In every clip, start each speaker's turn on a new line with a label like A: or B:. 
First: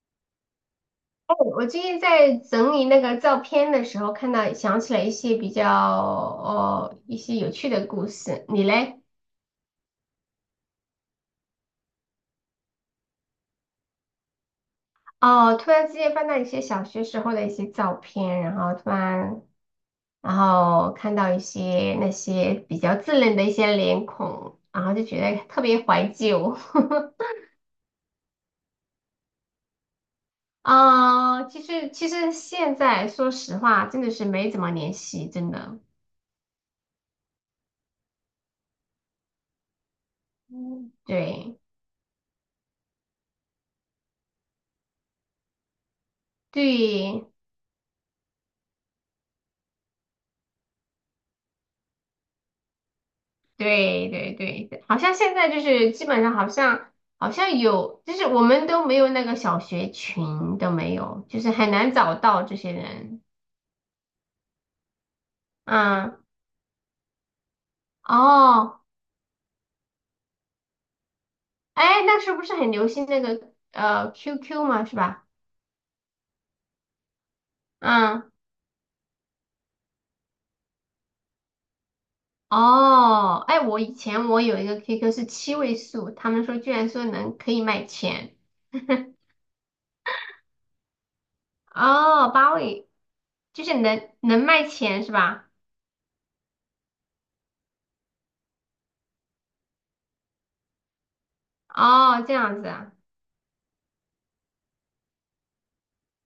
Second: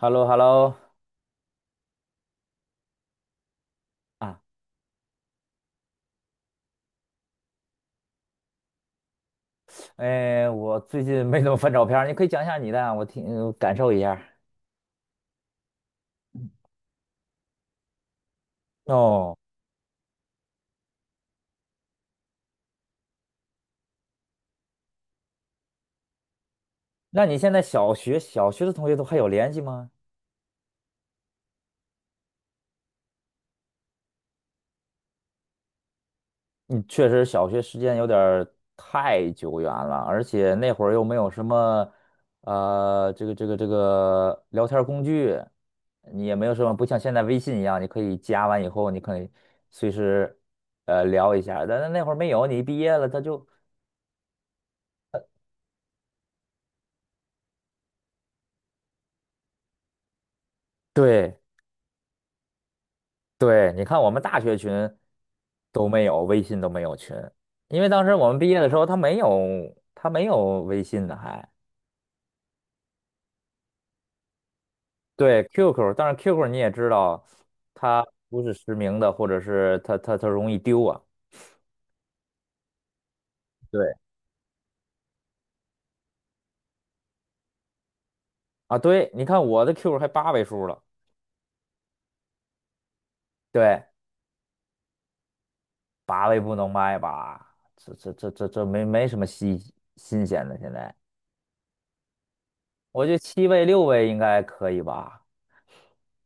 A: Hello hello.
B: 我最近在整理那个照片的时候，看
A: 啊，
B: 到想起来一些比较哦一些有趣的故事。你嘞？
A: 哎，我最近没怎么翻照片儿，你可以讲一下你的啊我听感受一下。
B: 哦，突然之间翻到一些小学时候的一些照片，然后突
A: 哦，
B: 然然后看到一些那些比较稚嫩的一些脸孔，然后就觉得特别怀旧。
A: 那你现在小学的同学都还有联系吗？
B: 其实现在说实话，真的是没怎么联系，真的。
A: 你确实小学时间有点儿太久远了，而且那会
B: 嗯，
A: 儿又没有什
B: 对
A: 么这个聊天儿工具，你也没有什么，不像现在
B: 对，
A: 微信一样，你可以加完以后，你可以随时聊一下，但是那会儿没有，你一毕业了他就。
B: 对对对，好像现在就是基本上好像有，就是我们都没有那个小学群都没有，
A: 对。
B: 就是很难找到这些人。
A: 对，你看我们大学群都没
B: 嗯，
A: 有，微信都没有群，因为当时我们毕业的时
B: 哦，
A: 候，他没有微信的还，
B: 哎，那时候不是很流行那个QQ 嘛，是吧？
A: 对 QQ，但是 QQ 你也知道，它
B: 嗯，
A: 不是实名的，或者是它容易丢啊。
B: 哦，哎，我以
A: 对
B: 前我有一个 QQ 是7位数，他们说居然说能可以卖钱，
A: 啊，对，你看我的 QQ 还8位数了，
B: 哦，8位就是
A: 对，
B: 能卖钱是吧？
A: 八位不能卖吧？这没什么新鲜的，现在
B: 哦，这样子啊。
A: 我觉得7位6位应该可以吧？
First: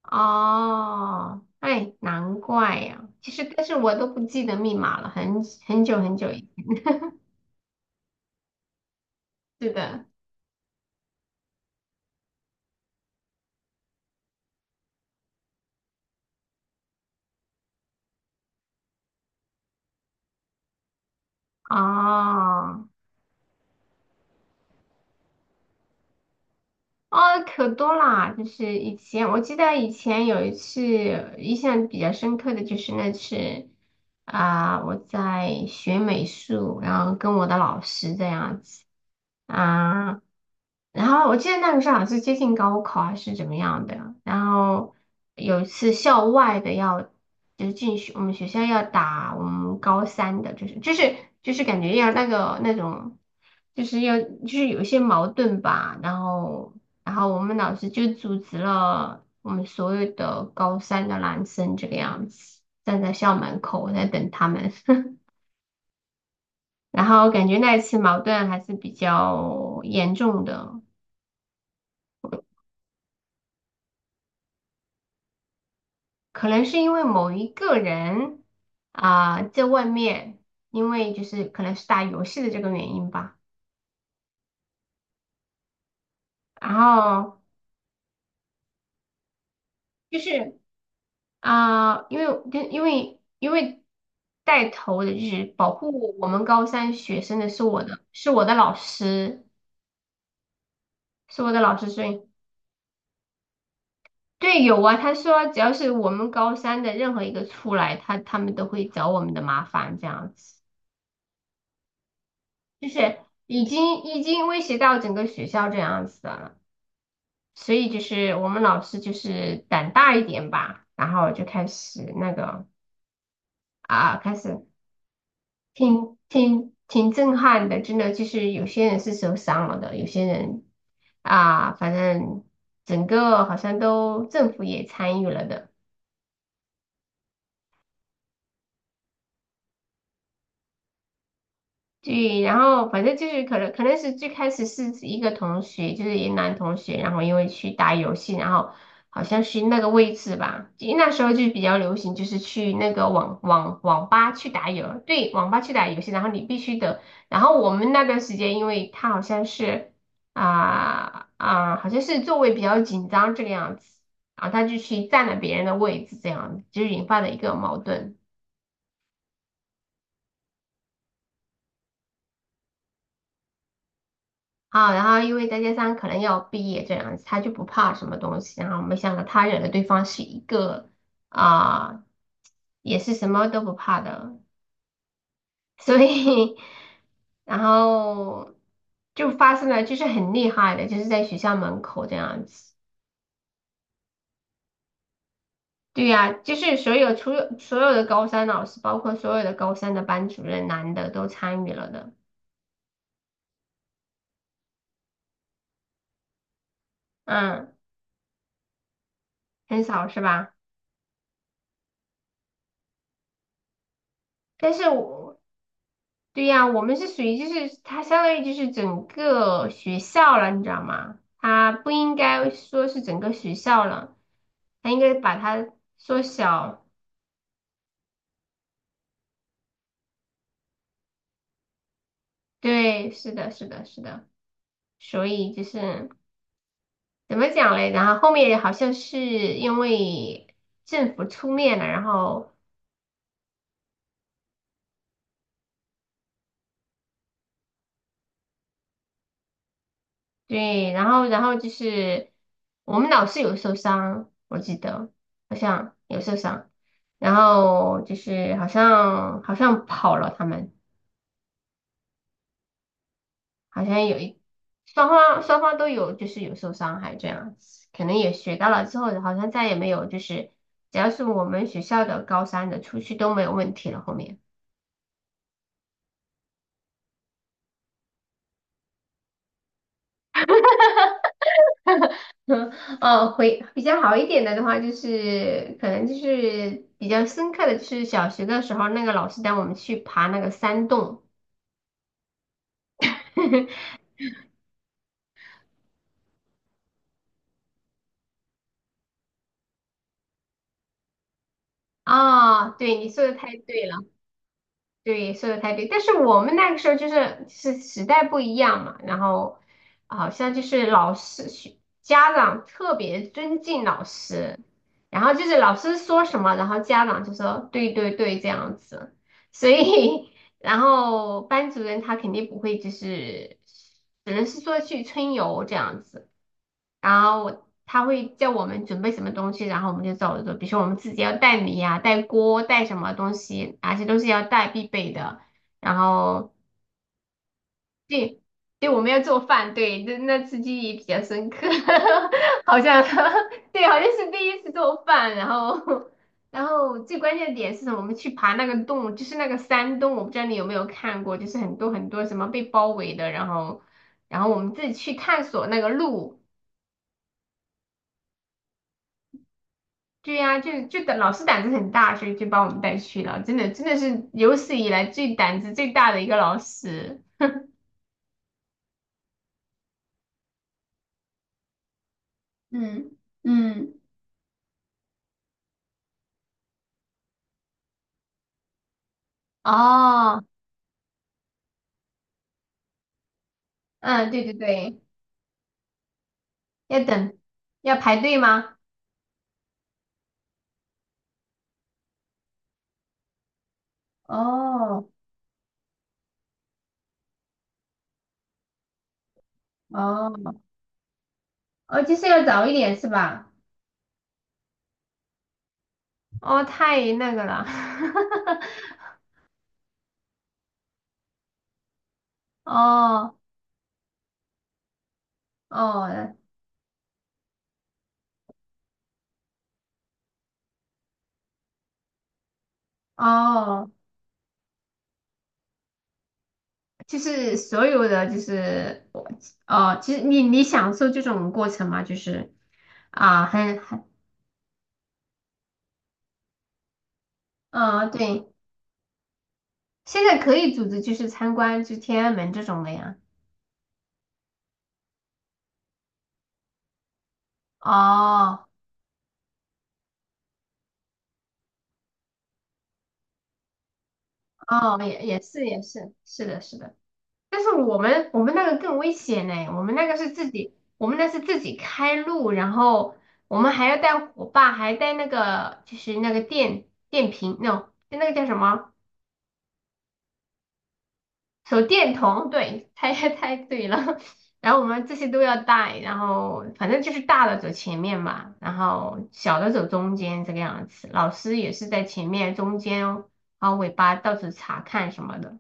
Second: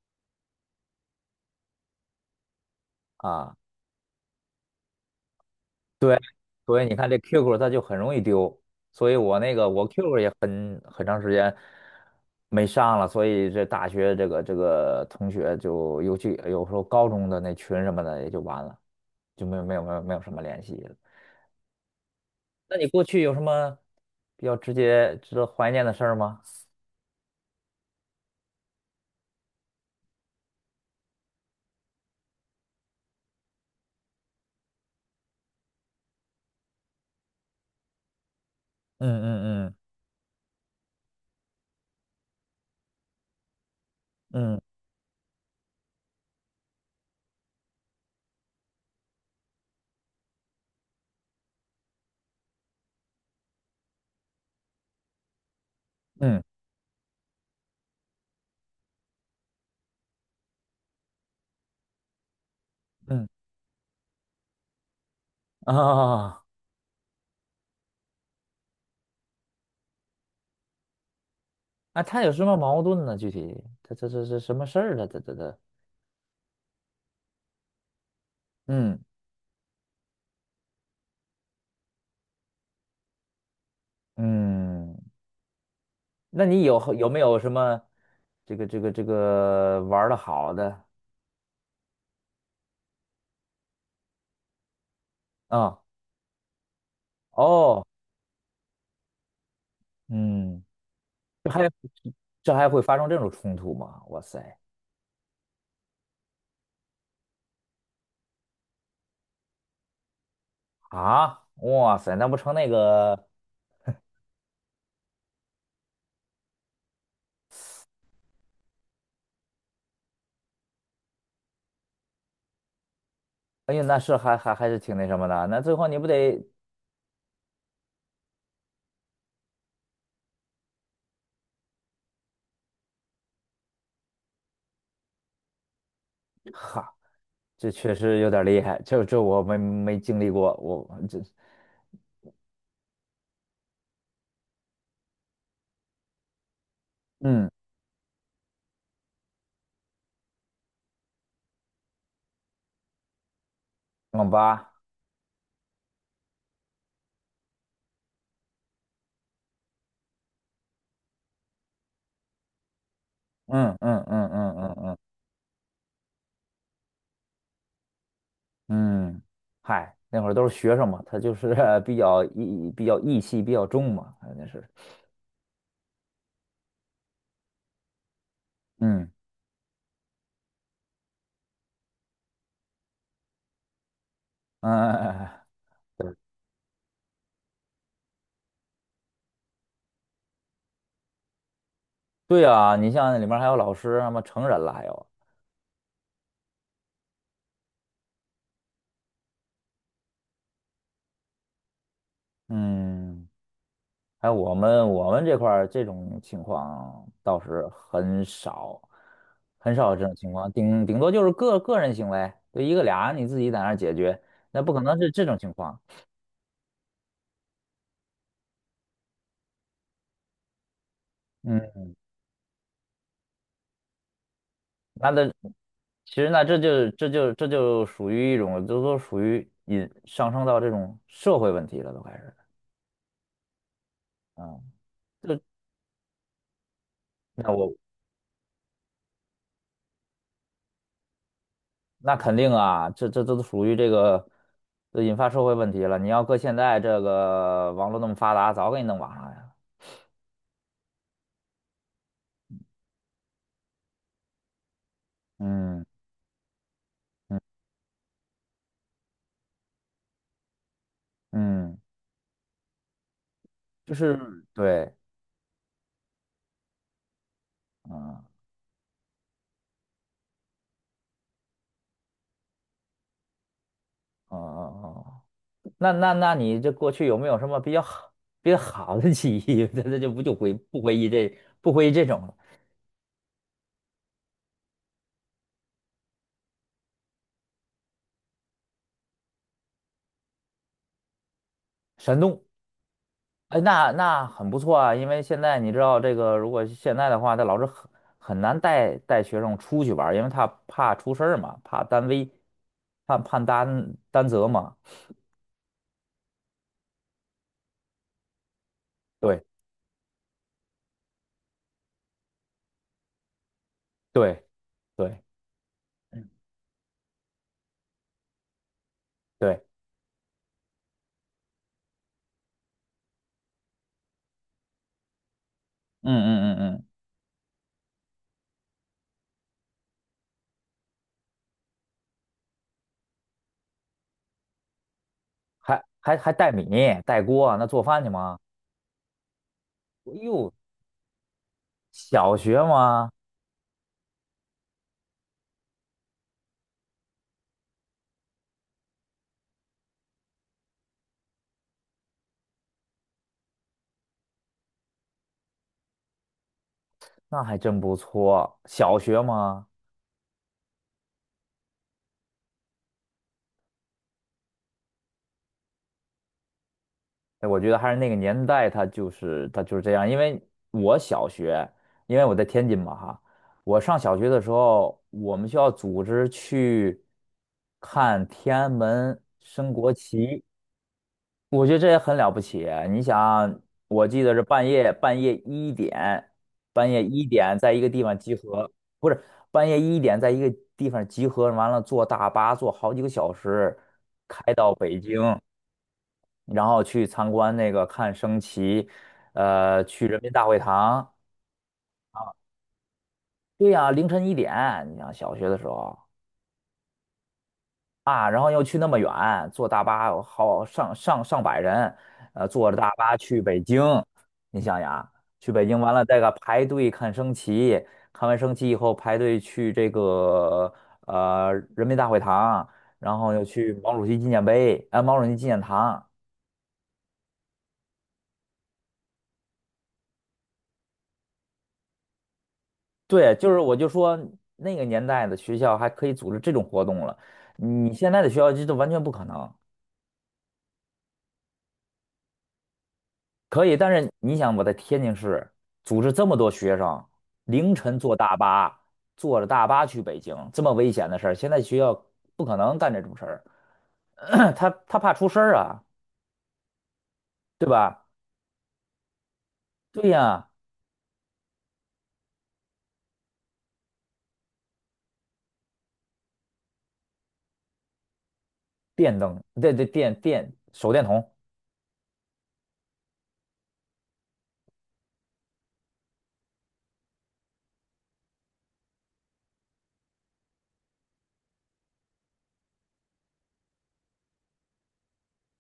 B: 哦，哎，难怪呀、其实，
A: 啊。
B: 但是我都不记得密码了，很久很久以。
A: 所以你看这 QQ 它就很容易丢，所以我那个
B: 是
A: 我
B: 的。
A: QQ 也很长时间没上了，所以这大学这个同学就尤其有时候高中的那群什么的也就完了，就没有什么联系了。那
B: 哦，
A: 你过去有什么比较直接值得怀念的事儿吗？
B: 哦，可多啦！就是以前，我记得以前有一次印象比较深刻的就是那次我在学美术，然后跟我的老师这样子
A: 嗯嗯
B: 啊、然后我记得那个时候好像是接近高考还是怎么样的，然
A: 嗯
B: 后有一次校外的要就是进学我们学校要打我们高三的，就是感觉要那个那种。就是要就是有一些矛盾吧，然
A: 嗯
B: 后然后我们老师就组织了我们所有的高三的男生这个样子，站在
A: 嗯
B: 校门口在等他们。
A: 嗯。啊
B: 然后感觉那一次矛盾还是比较严重的，
A: 啊！他有什么矛盾呢？具体他这什么事儿呢？这这这
B: 可能是因为某一个人
A: 嗯
B: 在外面，因为就是可能是打游戏的这个原因吧。
A: 嗯。那你
B: 然
A: 有没有
B: 后
A: 什么这个玩的
B: 就
A: 好
B: 是
A: 的。
B: 因为带头的就是保
A: 啊？
B: 护我们高三学生的是
A: 哦，
B: 我的是我的老师。
A: 嗯，
B: 是
A: 这
B: 我的
A: 还
B: 老师说，
A: 这还会发生这种冲突吗？哇塞。
B: 对，有啊。他说，只要是我们高三的任何一个出来，他们都会找我们的麻烦，这样子，
A: 啊，哇塞，那不成那
B: 就是
A: 个？
B: 已经威胁到整个学校这样子的了。所以就是我们老师就是胆大一点吧，然后就开始
A: 哎呀，那是
B: 开
A: 还还
B: 始
A: 还是挺那什么的。那最后你不
B: 挺
A: 得。
B: 挺挺震撼的，真的就是有些人是受伤了的，有些人啊，反正整个好像都政府也参与了的。
A: 哈？这确实有点厉害，这我没经历过，我这。
B: 对，然后反正就是可能是最开始是一个同学，就是一男同学，然后因
A: 嗯，
B: 为去打游戏，然后好像是那个位置吧，因为那时候就比较流行，就是去那个网网网
A: 网
B: 吧去打
A: 吧。
B: 游，对，网吧去打游戏，然后你必须得，然后我们那段时间，因为他好像是啊啊、好像是座位比较紧张这个
A: 嗯
B: 样子，
A: 嗯嗯
B: 然后
A: 嗯
B: 他
A: 嗯
B: 就
A: 嗯
B: 去占了别人的位置，这样子就引发了一个矛盾。
A: 嗯。嗨，那会儿都是学生嘛，他就是 比较义气比较重嘛，那是。
B: 啊，然后因为再加上可能要毕业这样子，他就不怕什么东西。然后没
A: 嗯，
B: 想到他惹的对方是一个啊、也是什么都不怕的，
A: 哎哎哎哎，
B: 所
A: 对
B: 以 然后就发生了，就是很厉害的，就是在学校门口这
A: 对
B: 样子。
A: 啊，你像里面还有老师，什么成人了，还有。
B: 对呀、就是所有除了所有的高三老师，包括所有的高三的班主任，男的都参与了的。
A: 嗯，还有我们这块儿这种情况倒是
B: 嗯，
A: 很少，很
B: 很
A: 少有这
B: 少
A: 种
B: 是
A: 情况，
B: 吧？
A: 顶多就是个人行为，就一个俩你自己在那儿解决，那不
B: 但
A: 可
B: 是
A: 能是这种
B: 我
A: 情况。
B: 对呀，我们是属于就是它相当于就是整个学校了，你知道吗？它
A: 嗯，
B: 不应该说是整个学校了，它应
A: 那
B: 该
A: 的，
B: 把它
A: 其
B: 缩
A: 实那这
B: 小。
A: 就这就这就属于一种，这都属于引上升到这种社会问题了，都开始。
B: 对，是的，是的，是的。
A: 嗯，
B: 所
A: 这。
B: 以就是怎么
A: 那我
B: 讲嘞？然后后面好像是因为政府出面了，然
A: 那肯定
B: 后
A: 啊，这这这都属于这个，这引发社会问题了。你要搁现在这个网络那么发达，早给你弄网上呀。
B: 对，然后就是我们老师有受伤，我记得好
A: 嗯
B: 像有受伤，然后就是好像跑了他们。
A: 嗯。
B: 好
A: 就
B: 像
A: 是。
B: 有一
A: 对。
B: 双方都有，就是有受伤害这样子，可能
A: 嗯。
B: 也学到了之后，好像再也没有就是，只要是我们学校的高三的出去都没有问题了。后
A: 哦
B: 面，
A: 哦哦，那那你这过去有没有什么比较好的记忆？那就不就回不回忆这不回忆这种了。
B: 哦，回比较好一点的话，就是可能就是比较深刻的，就是小学的时候那个老师带我们去爬那个山洞。
A: 山东。哎，那 那很不错啊，因为现在你知道这个，如果现在的话，他老师很很难带学生出去玩儿，因为他怕出事儿嘛，怕担危，
B: 啊。对，你
A: 怕
B: 说的
A: 怕
B: 太对
A: 担
B: 了。
A: 担责嘛。
B: 对，说的太对，但是我们那个时候就是时代不一样嘛，然
A: 对
B: 后好像就是老师、家长特别尊敬老
A: 对
B: 师，
A: 对。
B: 然后就是老师说
A: 嗯。
B: 什么，然后家长就说对对对这样子，
A: 对。
B: 所以 然后班主任他肯定不会就是只能是说去春游这样
A: 嗯
B: 子。
A: 嗯嗯嗯。
B: 然后他会叫我们准备什么东西，然后我们就走着做。比如说我们自己要带米呀、带锅、带什么东西，哪些都是要带必备的。
A: 还
B: 然
A: 还还带
B: 后
A: 米带锅，那做饭去吗？
B: 对，对，我们要做饭，对，
A: 哎
B: 那那
A: 呦，
B: 次记忆比较深刻，
A: 小学
B: 好像
A: 吗？
B: 对，好像是第一次做饭。然后，最关键的点是什么？我们去爬那个洞，就是那个山洞，我不知道你有没有看过，就是很多很多什么被包围的，然后，我们自己去探索那个路。
A: 那还真不错，小学吗？
B: 对呀、就就胆老师胆子很大，所以就把我们带去了。真的，真的是有史以来最胆子最大的一个老师。
A: 哎，我觉得还是那个年代，他就是这样。因为我小学，因为我在天津嘛
B: 嗯
A: 哈，我上
B: 嗯，
A: 小学的时候，我们学校组织去看天安门升国旗，
B: 哦，
A: 我觉得这也很了不起啊。你想，我记
B: 嗯，
A: 得是
B: 对对
A: 半夜
B: 对，
A: 半夜一点，半夜
B: 要
A: 一
B: 等，
A: 点在一个
B: 要
A: 地方
B: 排
A: 集
B: 队
A: 合。
B: 吗？
A: 不是。半夜一点在一个地方集合，完了坐大巴坐好几个小时开到北
B: 哦
A: 京。然后去参观那个看升旗，去人民大会
B: 哦
A: 堂。
B: 哦，就是要早一点是吧？
A: 对呀，凌晨1点，你想小学的时候。
B: 哦，太那个了。
A: 啊，然 后又去那么远，坐大巴有好上百人，坐着大巴
B: 哦
A: 去北京。你想想，去北京完了，再个
B: 哦
A: 排队看升旗，看完升旗以后排队去这个人民大会堂，然后又去
B: 哦，
A: 毛主席纪念碑，毛主席纪念堂，
B: 就是所有的就是我哦，其实你享受这种过程吗？就是
A: 对，
B: 啊，
A: 就是我就说那个年代的学校还可以组织这种活动了，你
B: 嗯，
A: 现在的学
B: 对。
A: 校这都完全不可能。
B: 现在可以组织就是参观就天安门这种的呀。
A: 可以，但是你想我在天津市组织这么多学生，凌晨坐大
B: 哦
A: 巴，坐着大巴去北京，这么危险的事儿，现在学校不可能干这种事儿，他
B: 哦，
A: 怕
B: 也
A: 出事
B: 也
A: 儿
B: 是
A: 啊，
B: 也是，是的是的。但
A: 对
B: 是我
A: 吧？
B: 们我们那个更危险呢，我们那
A: 对
B: 个是
A: 呀。
B: 自己，我们那是自己开路，然后我们还要带火把，还带那个就是那个电瓶那种就那个叫什么？
A: 电灯，对对，手电筒。
B: 手电筒，对，猜 猜对了。然后我们这些都要带，然后反正就是大的走前面嘛，然后小的走中间这个样子。老师也是在前面、中间哦，然后尾巴到处查看什么的。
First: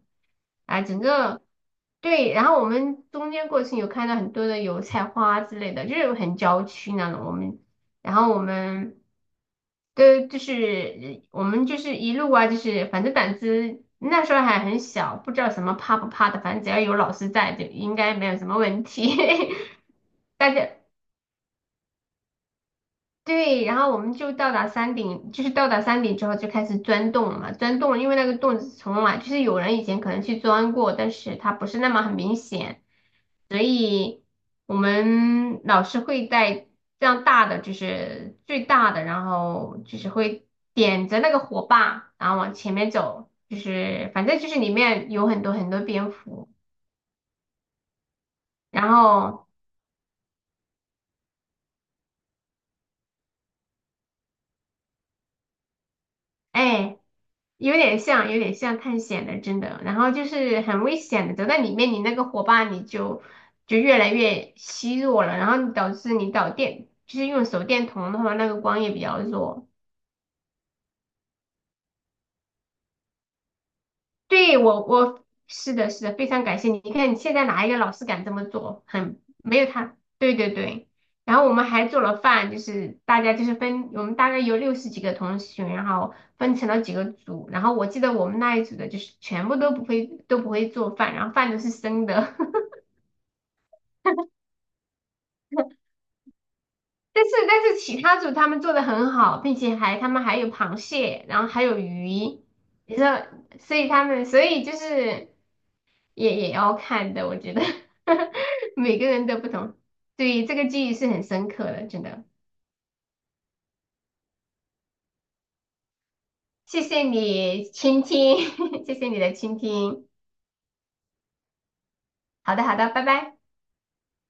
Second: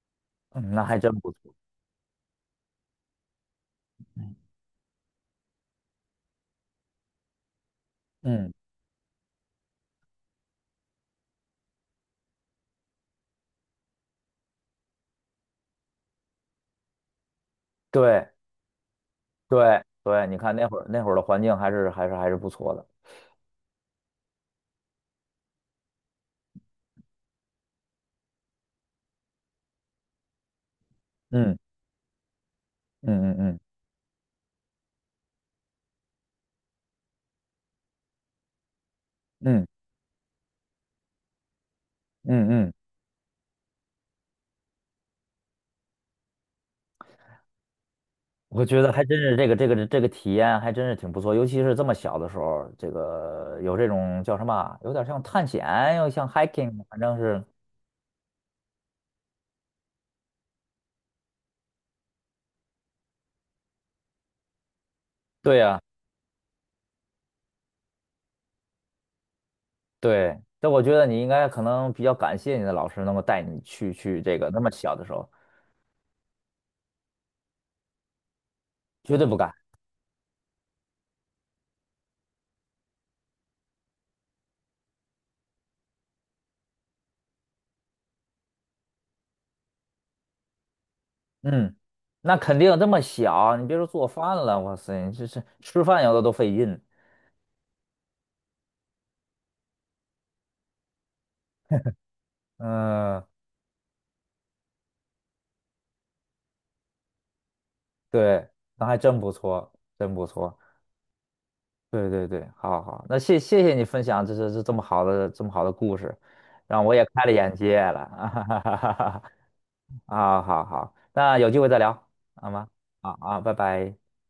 A: 嗯，
B: 啊，
A: 那还真不错。
B: 对，然后我们中间过程有看到很多的油菜花之类的，就是很郊区那种。然后我
A: 嗯，
B: 们都就是我们就是一路啊，就是反正胆子那时候还很小，不知道什么怕不怕的，反正只要有老师在，就应该没
A: 对
B: 有什么问题。
A: 对对，你
B: 大
A: 看那
B: 家
A: 会儿那会儿的环境还是不错的。
B: 对，然后我们就到达山顶，就是到达山顶之后就开始钻洞了嘛，钻洞了，因为那个洞从来就是有人以前可能去钻过，但是它
A: 嗯。
B: 不是那么很明显，
A: 嗯嗯
B: 所以我们老师会带这样大的，就是最大的，然
A: 嗯
B: 后
A: 嗯
B: 就是会点着那个火把，然后
A: 嗯
B: 往
A: 嗯，
B: 前面走，就是反正就是里面有很多很多蝙蝠，
A: 我觉
B: 然
A: 得还真是这
B: 后
A: 个这个这个体验还真是挺不错，尤其是这么小的时候，这个有这种叫什么啊，有点像探险，又像 hiking，
B: 哎。
A: 反正是
B: 有点像，有点像探险的，真的。然后就是很危险的，走在里面，你那个火把你就越来越虚弱了，然
A: 对
B: 后
A: 呀、
B: 导致你导电，就是用手电筒的话，那个光也比较弱。
A: 对。但我觉得你应该可能比较感谢你的老师能够带你去这个
B: 对，
A: 那么
B: 我
A: 小的时
B: 我
A: 候，
B: 是的，是的，非常感谢你。你看，你现在哪一个老师敢这么做？
A: 绝
B: 很
A: 对不敢。
B: 没有他，对对对。然后我们还做了饭，就是大家就是分，我们大概有60几个同学，然后分成了几个组。然后我记得我们那一组的就是全部都不会做饭，然后饭都是
A: 嗯，
B: 生的。
A: 那肯 定这么小，你别说做饭了，哇塞，你这是吃饭有的都费劲。
B: 但是其他组他们做的很好，并且他们还有螃蟹，然后还有鱼。你知道，
A: 嗯，
B: 所以他们所以就是。也要看的，我觉得
A: 对，那还
B: 每个
A: 真
B: 人
A: 不
B: 都不
A: 错，
B: 同，
A: 真不
B: 对这
A: 错。
B: 个记忆是很深刻的，真
A: 对
B: 的。
A: 对对，好好好，那谢谢你分享这这么好的故事，
B: 谢
A: 让我也
B: 谢
A: 开了眼
B: 你
A: 界
B: 倾听，
A: 了，
B: 谢谢你 的倾听。
A: 啊，好好，那有机会再聊，好
B: 好的，
A: 吗？
B: 好的，拜
A: 好
B: 拜。
A: 啊，拜拜。